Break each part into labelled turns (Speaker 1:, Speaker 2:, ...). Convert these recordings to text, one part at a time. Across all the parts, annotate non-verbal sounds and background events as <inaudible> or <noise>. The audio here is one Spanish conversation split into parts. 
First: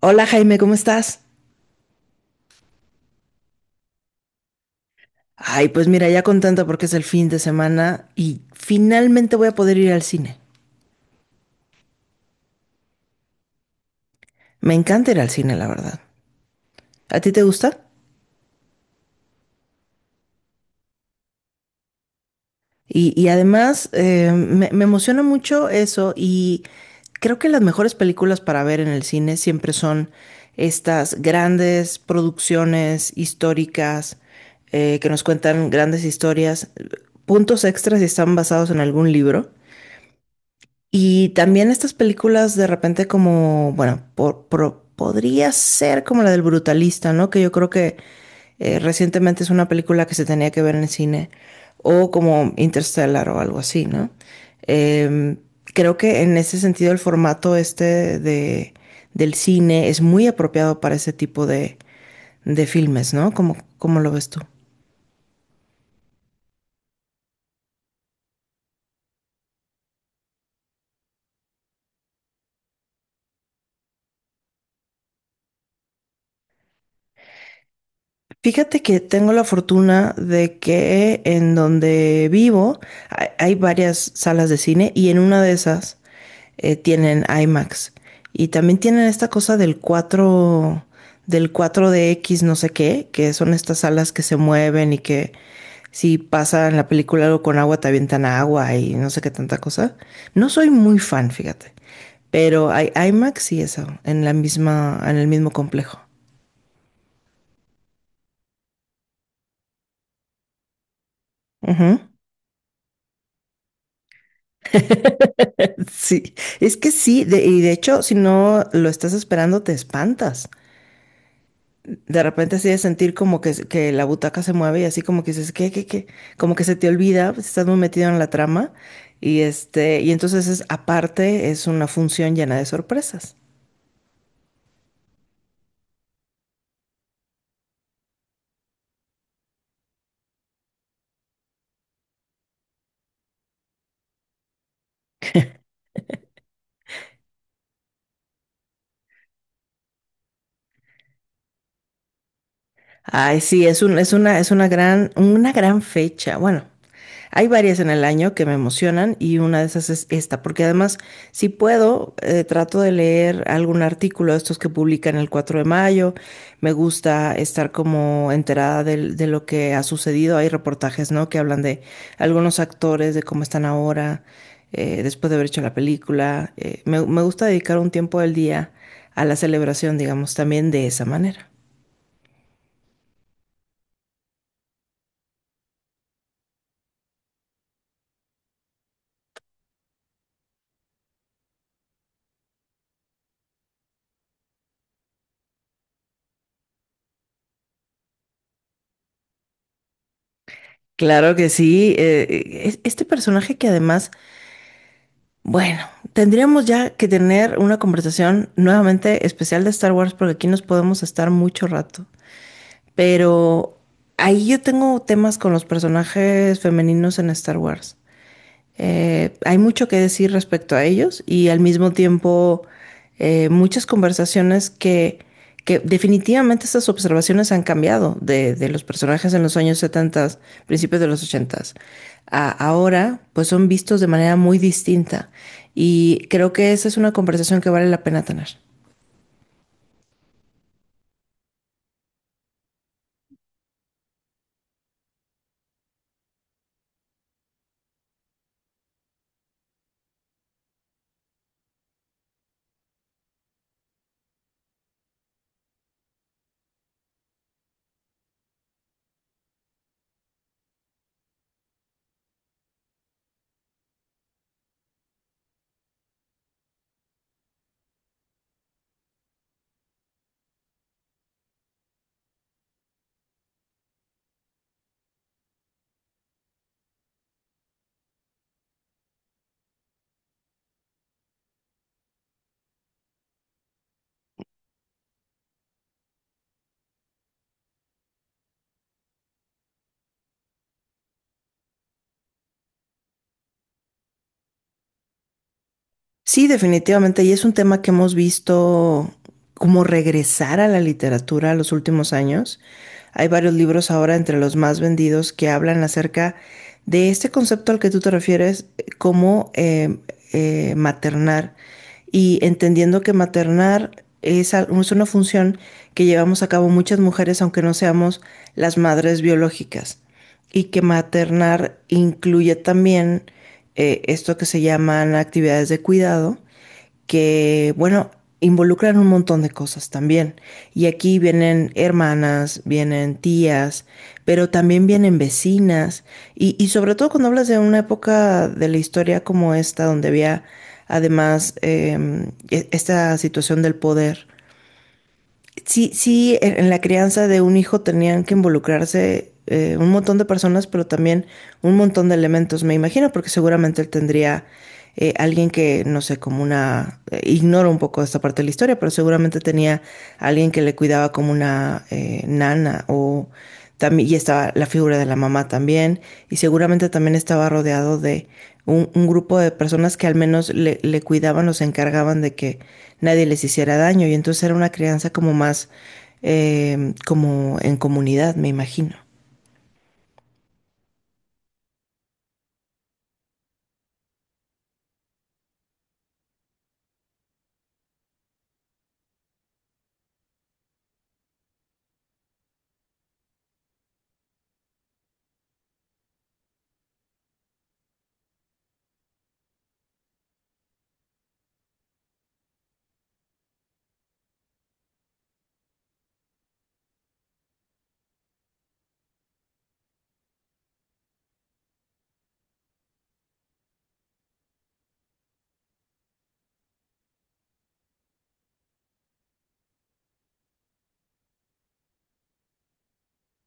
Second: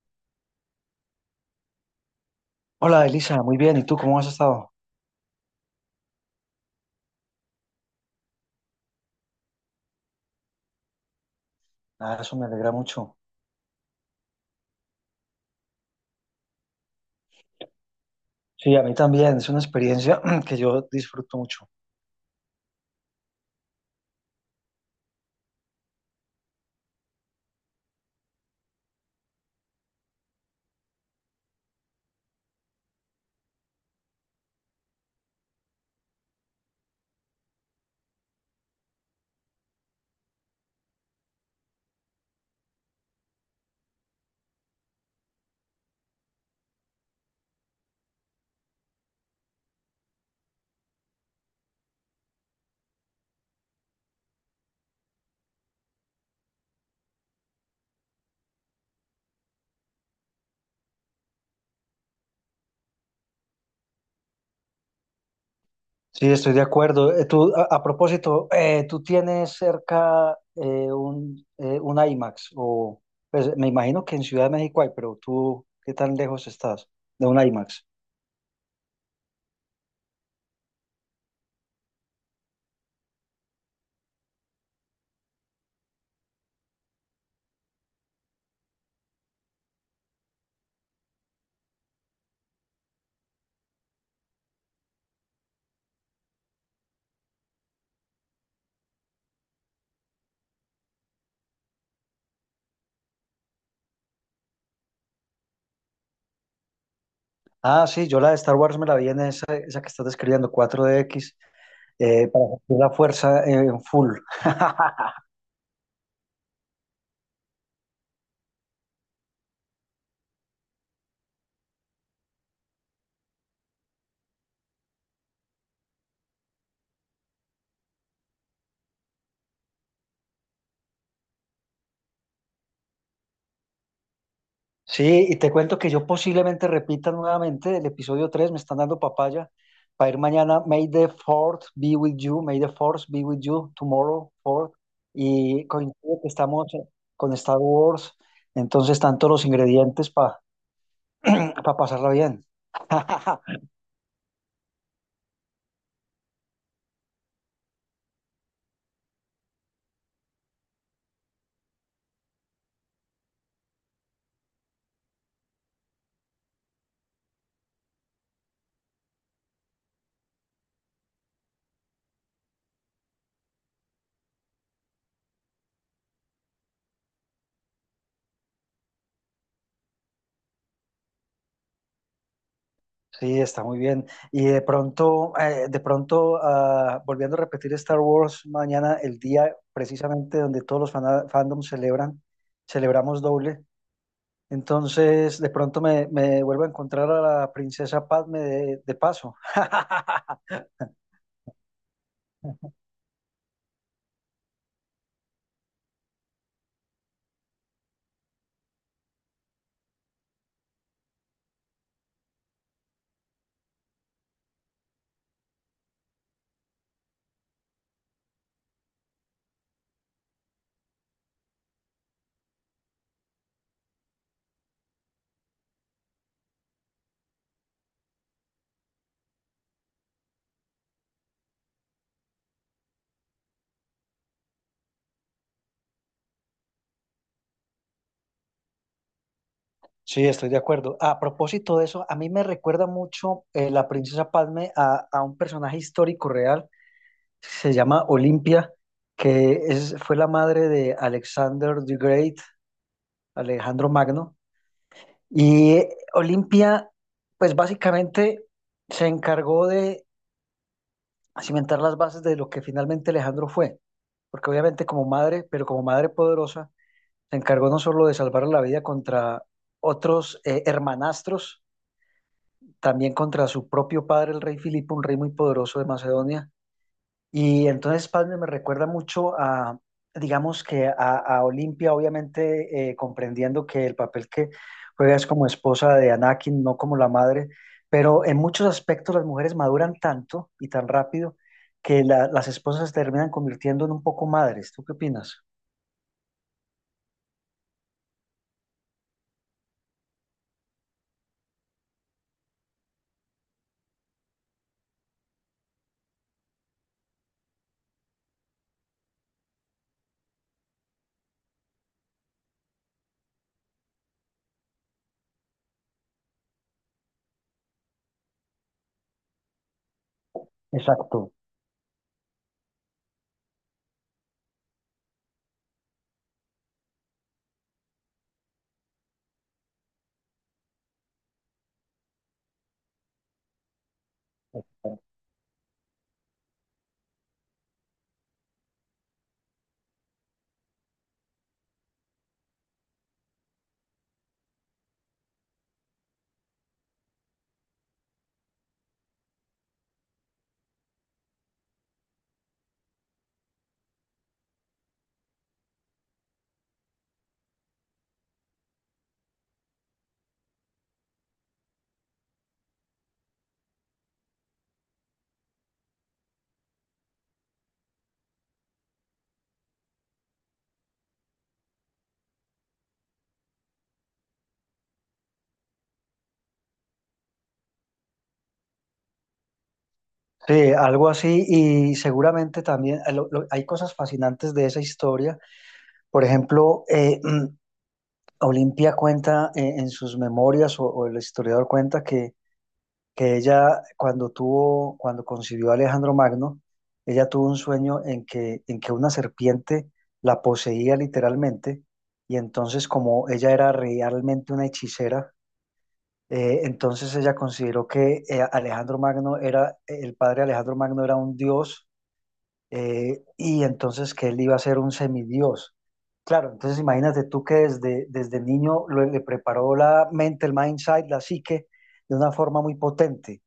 Speaker 1: Hola Jaime, ¿cómo estás?
Speaker 2: Hola Elisa, muy bien. ¿Y tú cómo has estado?
Speaker 1: Ay, pues mira, ya contenta porque es el fin de semana y finalmente voy a poder ir al cine.
Speaker 2: Ah, eso me alegra mucho.
Speaker 1: Me encanta ir al cine, la verdad. ¿A ti te gusta?
Speaker 2: Sí, a mí también. Es una experiencia <clears throat> que yo disfruto mucho.
Speaker 1: Y además me emociona mucho eso, y creo que las mejores películas para ver en el cine siempre son estas grandes producciones históricas, que nos cuentan grandes historias. Puntos extras si están basados en algún libro. Y también estas películas de repente como, bueno, podría ser como la del Brutalista, ¿no? Que yo creo que recientemente es una película que se tenía que ver en el cine, o como Interstellar o algo así, ¿no? Em, Creo que en ese sentido el formato este del cine es muy apropiado para ese tipo de filmes, ¿no? Cómo lo ves tú?
Speaker 2: Sí, estoy de acuerdo. Tú, a propósito, ¿tú tienes cerca un IMAX? O, pues, me imagino que en Ciudad de México hay, pero tú, ¿qué tan lejos estás de un IMAX?
Speaker 1: Fíjate que tengo la fortuna de que en donde vivo hay varias salas de cine y en una de esas tienen IMAX. Y también tienen esta cosa del 4 del 4 X no sé qué, que son estas salas que se mueven y que si pasa en la película algo con agua te avientan agua y no sé qué tanta cosa. No soy muy fan, fíjate. Pero hay IMAX y eso, en la misma, en el mismo complejo.
Speaker 2: Ah, sí, yo la de Star Wars me la vi en esa que estás describiendo, 4DX,
Speaker 1: Ujú.
Speaker 2: para sentir la fuerza en full. <laughs>
Speaker 1: Sí, es que sí, de hecho, si no lo estás esperando, te espantas. De repente así de sentir como que la butaca se mueve y así como que dices, ¿qué, qué, qué? Como que se te olvida, pues, estás muy metido en la trama y entonces es, aparte es una función llena de sorpresas.
Speaker 2: Sí, y te cuento que yo posiblemente repita nuevamente el episodio 3 me están dando papaya para ir mañana. May the fourth be with you, may the fourth be with you tomorrow, fourth. Y coincide que estamos con Star Wars, entonces están todos los ingredientes para pasarla bien.
Speaker 1: Ay, sí,
Speaker 2: <laughs>
Speaker 1: es un, es una gran fecha. Bueno, hay varias en el año que me emocionan y una de esas es esta, porque además, si puedo, trato de leer algún artículo de estos que publican el 4 de mayo. Me gusta estar como enterada de lo que ha sucedido. Hay reportajes, ¿no? Que hablan de algunos actores, de cómo están ahora, después de haber hecho la película. Me gusta dedicar un tiempo del día a la celebración, digamos, también de esa manera.
Speaker 2: Sí, está muy bien. Y de pronto, ah, volviendo a repetir Star Wars, mañana el día precisamente donde todos los fandoms celebran, celebramos doble. Entonces, de pronto me vuelvo a encontrar a la princesa Padme de paso.
Speaker 1: Claro que sí. Este personaje que además, bueno, tendríamos ya que tener una conversación nuevamente especial de Star Wars porque aquí nos podemos estar mucho rato. Pero ahí yo tengo temas con los personajes femeninos en Star Wars. Hay mucho que decir respecto a ellos y al mismo tiempo muchas conversaciones que definitivamente estas observaciones han cambiado de los personajes en los años 70, principios de los 80 a ahora, pues son vistos de manera muy distinta. Y creo que esa es una conversación que vale la pena tener.
Speaker 2: Sí, estoy de acuerdo. A propósito de eso, a mí me recuerda mucho la princesa Padme a un personaje histórico real, se llama Olimpia, que es, fue la madre de Alexander the Great, Alejandro Magno. Y Olimpia, pues básicamente se encargó de cimentar las bases de lo que finalmente Alejandro fue, porque obviamente como madre, pero como madre poderosa, se encargó no solo de salvar la vida contra otros hermanastros, también contra su propio padre, el rey Filipo, un rey muy poderoso de Macedonia. Y entonces, padre, me recuerda mucho digamos que a Olimpia, obviamente comprendiendo que el papel que juega es como esposa de Anakin, no como la madre, pero en muchos aspectos las mujeres maduran tanto y tan rápido que las esposas se terminan convirtiendo en un poco madres. ¿Tú qué opinas?
Speaker 1: Sí, definitivamente. Y es un tema que hemos visto como regresar a la literatura en los últimos años. Hay varios libros ahora entre los más vendidos que hablan acerca de este concepto al que tú te refieres, como maternar. Y entendiendo que maternar es una función que llevamos a cabo muchas mujeres, aunque no seamos las madres biológicas, y que
Speaker 2: Exacto.
Speaker 1: maternar incluye también esto que se llaman actividades de cuidado, que bueno, involucran un montón de cosas también. Y aquí vienen hermanas, vienen tías, pero también vienen vecinas. Y sobre todo cuando hablas de una época de la historia como esta, donde había además esta situación del poder, sí, sí, en la crianza de un hijo tenían que involucrarse un montón de personas, pero también un montón de elementos, me imagino, porque seguramente él tendría alguien que, no sé, como una, ignoro un poco esta parte de la historia, pero seguramente tenía alguien que le cuidaba como una nana o también, y estaba la figura de la mamá también, y seguramente también estaba rodeado de un grupo de personas que al menos le cuidaban o se encargaban de que nadie les hiciera daño, y entonces era una crianza como más como en comunidad, me imagino.
Speaker 2: Sí, algo así y seguramente también hay cosas fascinantes de esa historia. Por ejemplo, Olimpia cuenta en sus memorias o el historiador cuenta que ella cuando concibió a Alejandro Magno, ella tuvo un sueño en que una serpiente la poseía literalmente y entonces como ella era realmente una hechicera, entonces ella consideró que Alejandro Magno era, el padre Alejandro Magno era un dios y entonces que él iba a ser un semidios. Claro, entonces imagínate tú que desde niño le preparó la mente, el mindset, la psique, de una forma muy potente.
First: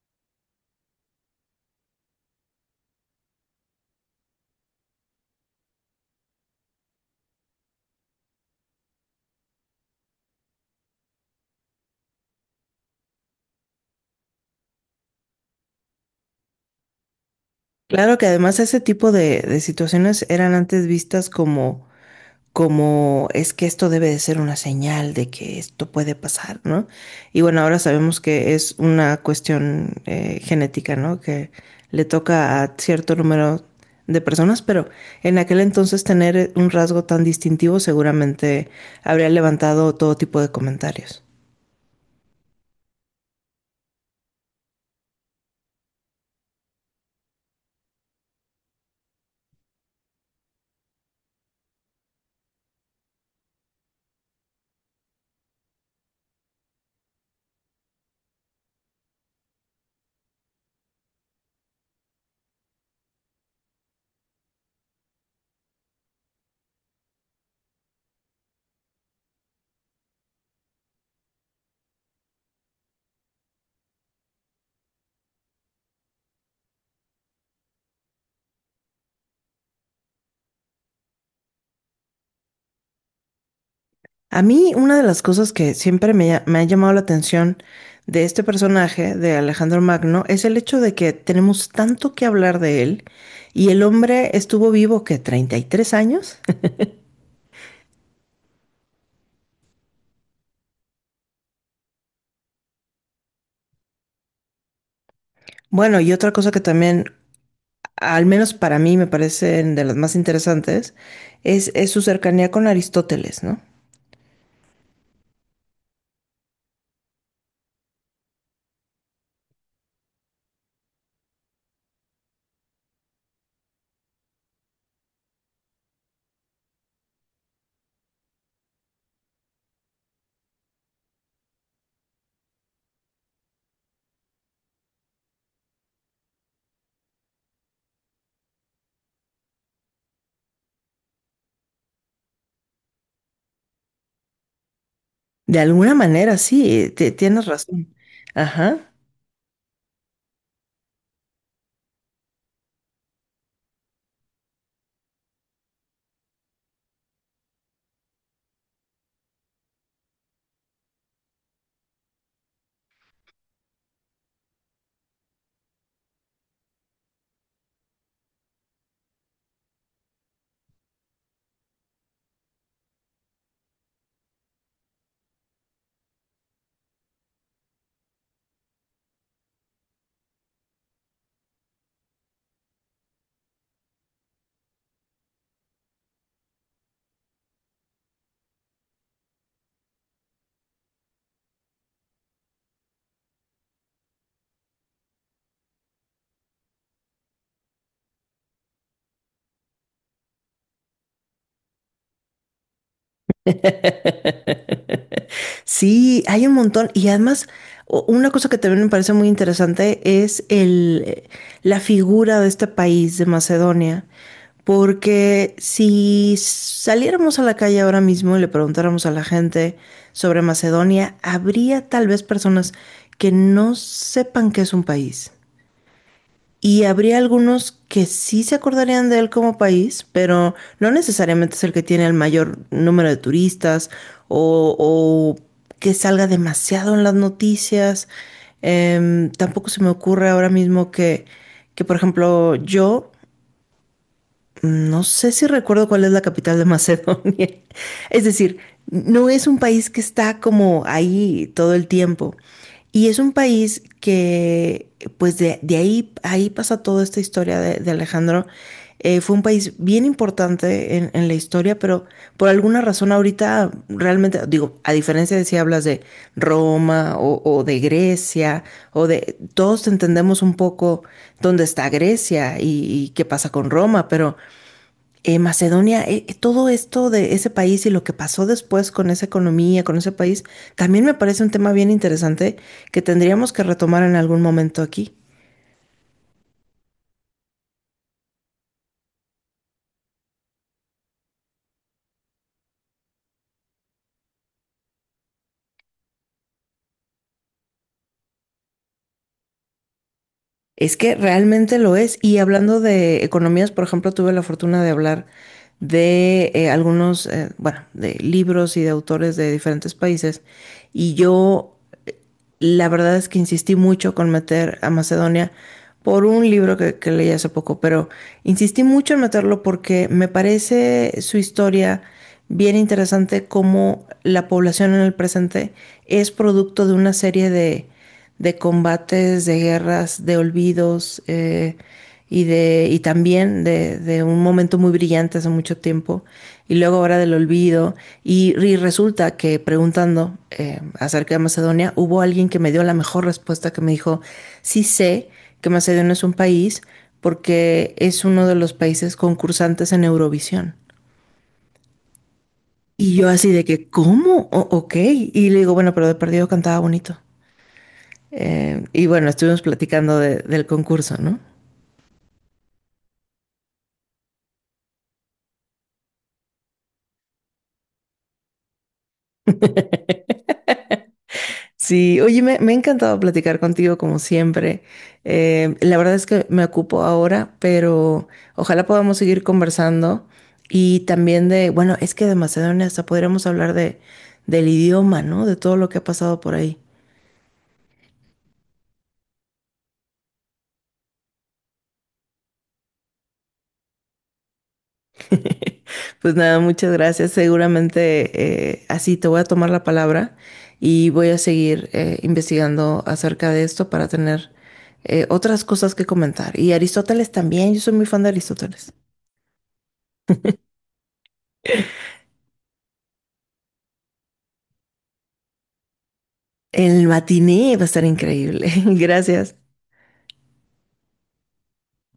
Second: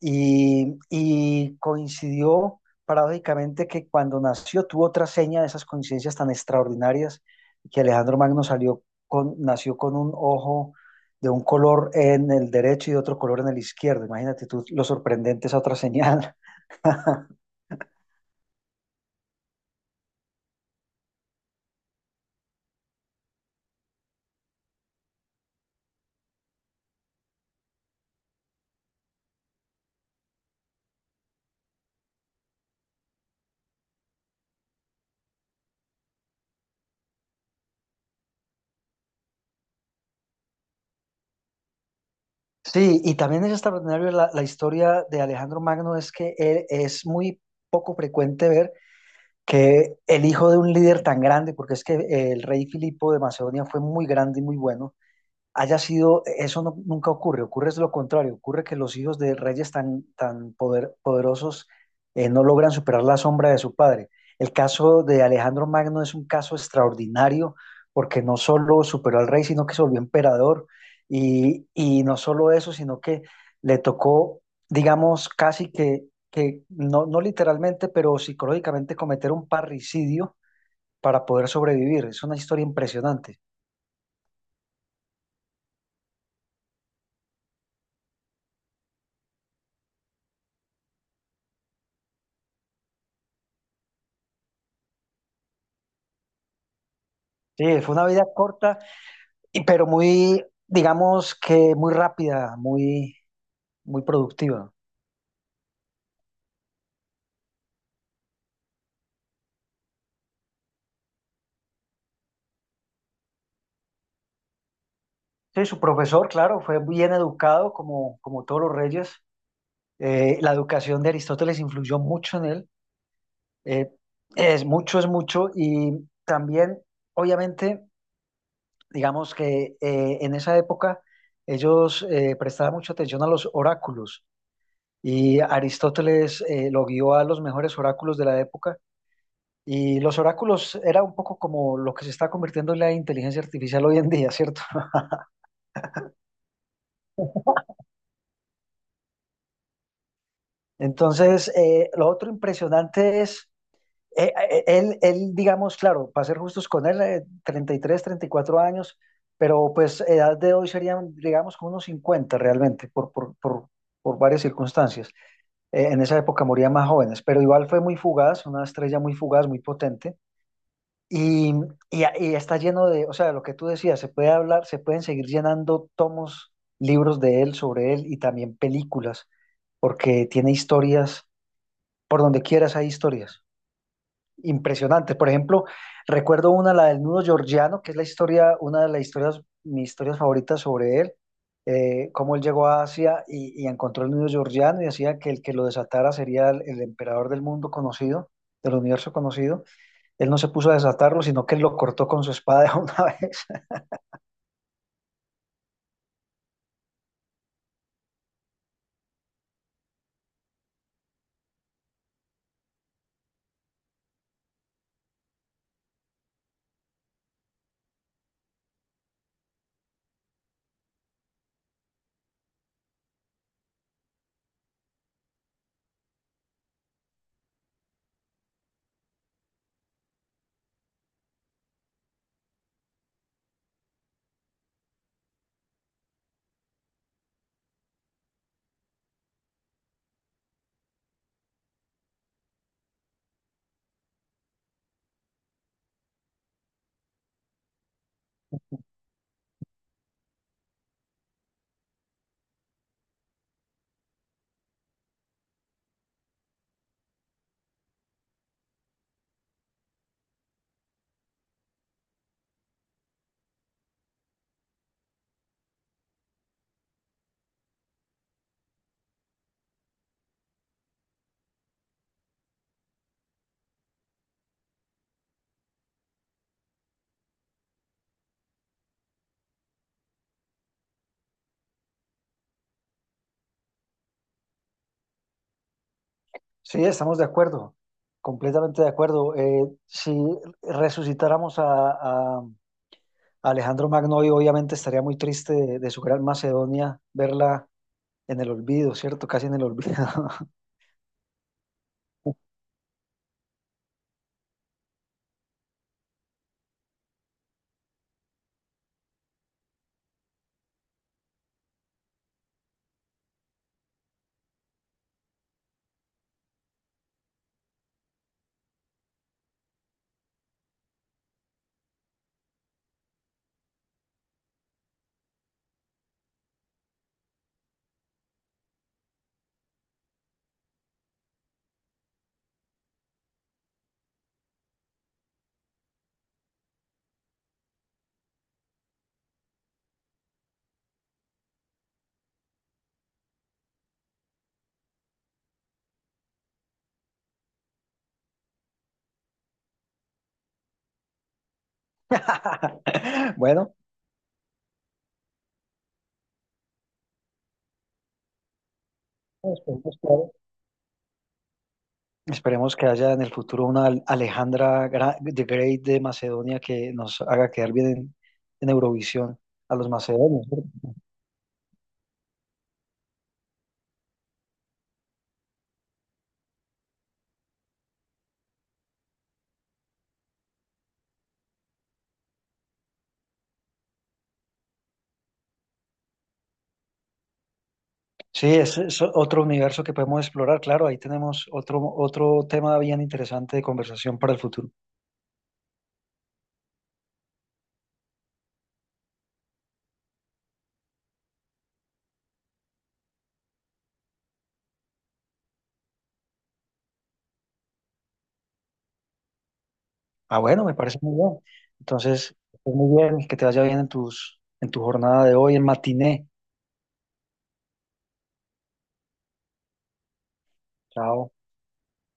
Speaker 2: Y coincidió paradójicamente que cuando nació tuvo otra seña de esas coincidencias tan extraordinarias, que Alejandro Magno salió con, nació con un ojo de un color en el derecho y de otro color en el izquierdo. Imagínate tú lo sorprendente esa otra señal.
Speaker 1: Claro que además ese tipo de situaciones eran antes vistas como, como es que esto debe de ser una señal de que esto puede pasar, ¿no? Y bueno, ahora sabemos que es una cuestión genética, ¿no? Que le toca a cierto número de personas, pero en aquel entonces tener un rasgo tan distintivo seguramente habría levantado todo tipo de comentarios.
Speaker 2: Sí, y también es extraordinario la historia de Alejandro Magno, es que es muy poco frecuente ver que el hijo de un líder tan grande, porque es que el rey Filipo de Macedonia fue muy grande y muy bueno, haya sido, eso nunca ocurre, ocurre es lo contrario, ocurre que los hijos de reyes tan, tan poderosos no logran superar la sombra de su padre. El caso de Alejandro Magno es un caso extraordinario porque no solo superó al rey, sino que se volvió emperador y no solo eso, sino que le tocó, digamos, casi que no, no literalmente, pero psicológicamente cometer un parricidio para poder sobrevivir. Es una historia impresionante.
Speaker 1: A mí una de las cosas que siempre me ha llamado la atención de este personaje, de Alejandro Magno, es el hecho de que tenemos tanto que hablar de él y el hombre estuvo vivo que 33 años. <laughs>
Speaker 2: Sí, fue una vida corta, pero muy, digamos que muy rápida, muy, muy productiva.
Speaker 1: Bueno, y otra cosa que también, al menos para mí, me parecen de las más interesantes, es su cercanía con Aristóteles, ¿no?
Speaker 2: Sí, su profesor, claro, fue bien educado como todos los reyes. La educación de Aristóteles influyó mucho en él. Eh, es mucho, es mucho. Y también, obviamente, digamos que en esa época ellos prestaban mucha atención a los oráculos y Aristóteles lo guió a los mejores oráculos de la época. Y los oráculos era un poco como lo que se está convirtiendo en la inteligencia artificial hoy en día, ¿cierto? <laughs>
Speaker 1: De alguna manera, sí, tienes razón. Ajá.
Speaker 2: Entonces, lo otro impresionante es, él, digamos, claro, para ser justos con él, 33, 34 años, pero pues edad de hoy serían, digamos, como unos 50 realmente, por varias circunstancias. En esa época morían más jóvenes, pero igual fue muy fugaz, una estrella muy fugaz, muy potente. Y, y está lleno de, o sea, lo que tú decías, se puede hablar, se pueden seguir llenando tomos, libros de él, sobre él y también películas, porque tiene historias, por donde quieras hay historias impresionantes. Por ejemplo, recuerdo una, la del nudo georgiano, que es la historia, una de las historias, mis historias favoritas sobre él, cómo él llegó a Asia y encontró el nudo georgiano y decía que el que lo desatara sería el emperador del mundo conocido, del universo conocido. Él no se puso a desatarlo, sino que él lo cortó con su espada de una vez. <laughs>
Speaker 1: <laughs> Sí, hay un montón. Y además, una cosa que también me parece muy interesante es la figura de este país, de Macedonia. Porque si saliéramos a la calle ahora mismo y le preguntáramos a la gente sobre Macedonia, habría tal vez personas que no sepan que es un país. Y habría algunos que sí se acordarían de él como país, pero no necesariamente es el que tiene el mayor número de turistas, o que salga demasiado en las noticias. Tampoco se me ocurre ahora mismo por ejemplo, yo no sé si recuerdo cuál es la capital de Macedonia. <laughs> Es decir, no es un país que está como ahí todo el tiempo. Y es un país que, pues de ahí, ahí pasa toda esta historia de Alejandro. Fue un país bien importante en la historia, pero por alguna razón ahorita realmente, digo, a diferencia de si hablas de Roma o de Grecia, o de, todos entendemos un poco dónde está Grecia y qué pasa con Roma, pero Macedonia, todo esto de ese país y lo que pasó después con esa economía, con ese país, también me parece un tema bien interesante que tendríamos que retomar en algún momento aquí.
Speaker 2: Sí, estamos de acuerdo, completamente de acuerdo. Si resucitáramos a Alejandro Magno, hoy obviamente estaría muy triste de su gran Macedonia verla en el olvido, ¿cierto? Casi en el olvido.
Speaker 1: Es que realmente lo es. Y hablando de economías, por ejemplo, tuve la fortuna de hablar de algunos, bueno, de libros y de autores de diferentes países. Y yo La verdad es que insistí mucho con meter a Macedonia por un libro que leí hace poco, pero insistí mucho en meterlo porque me parece su historia bien interesante, como la población en el presente es producto de una serie de combates, de guerras, de olvidos, y también un momento muy brillante hace mucho tiempo y luego ahora del olvido. Y resulta que preguntando acerca de Macedonia, hubo alguien que me dio la mejor respuesta, que me dijo, sí sé que Macedonia es un país porque es uno de los países concursantes en Eurovisión.
Speaker 2: <laughs>
Speaker 1: Y yo así de
Speaker 2: Bueno,
Speaker 1: que, ¿cómo? O ok. Y le digo, bueno, pero de perdido cantaba bonito. Y bueno, estuvimos
Speaker 2: esperemos que,
Speaker 1: platicando del concurso, ¿no?
Speaker 2: esperemos que haya en el futuro una Alejandra de Great de Macedonia que nos haga quedar bien en Eurovisión a los macedonios.
Speaker 1: Sí, oye, me ha encantado platicar contigo como siempre. La verdad es que me ocupo ahora, pero ojalá podamos seguir conversando y también de, bueno, es que de Macedonia hasta podríamos hablar de, del idioma, ¿no? De todo lo que ha pasado por ahí.
Speaker 2: Sí, ese es otro universo que podemos explorar, claro, ahí tenemos otro tema bien interesante de conversación para el futuro.
Speaker 1: <laughs> Pues nada, muchas gracias. Seguramente así te voy a tomar la palabra y voy a seguir investigando acerca de esto para tener otras cosas que comentar. Y Aristóteles también, yo soy muy fan de Aristóteles.
Speaker 2: Ah, bueno, me parece muy bien. Entonces, muy bien, que te vaya bien en tus, en tu jornada de hoy, en matiné.
Speaker 1: El matiné va a estar increíble. <laughs> Gracias.
Speaker 2: Chao.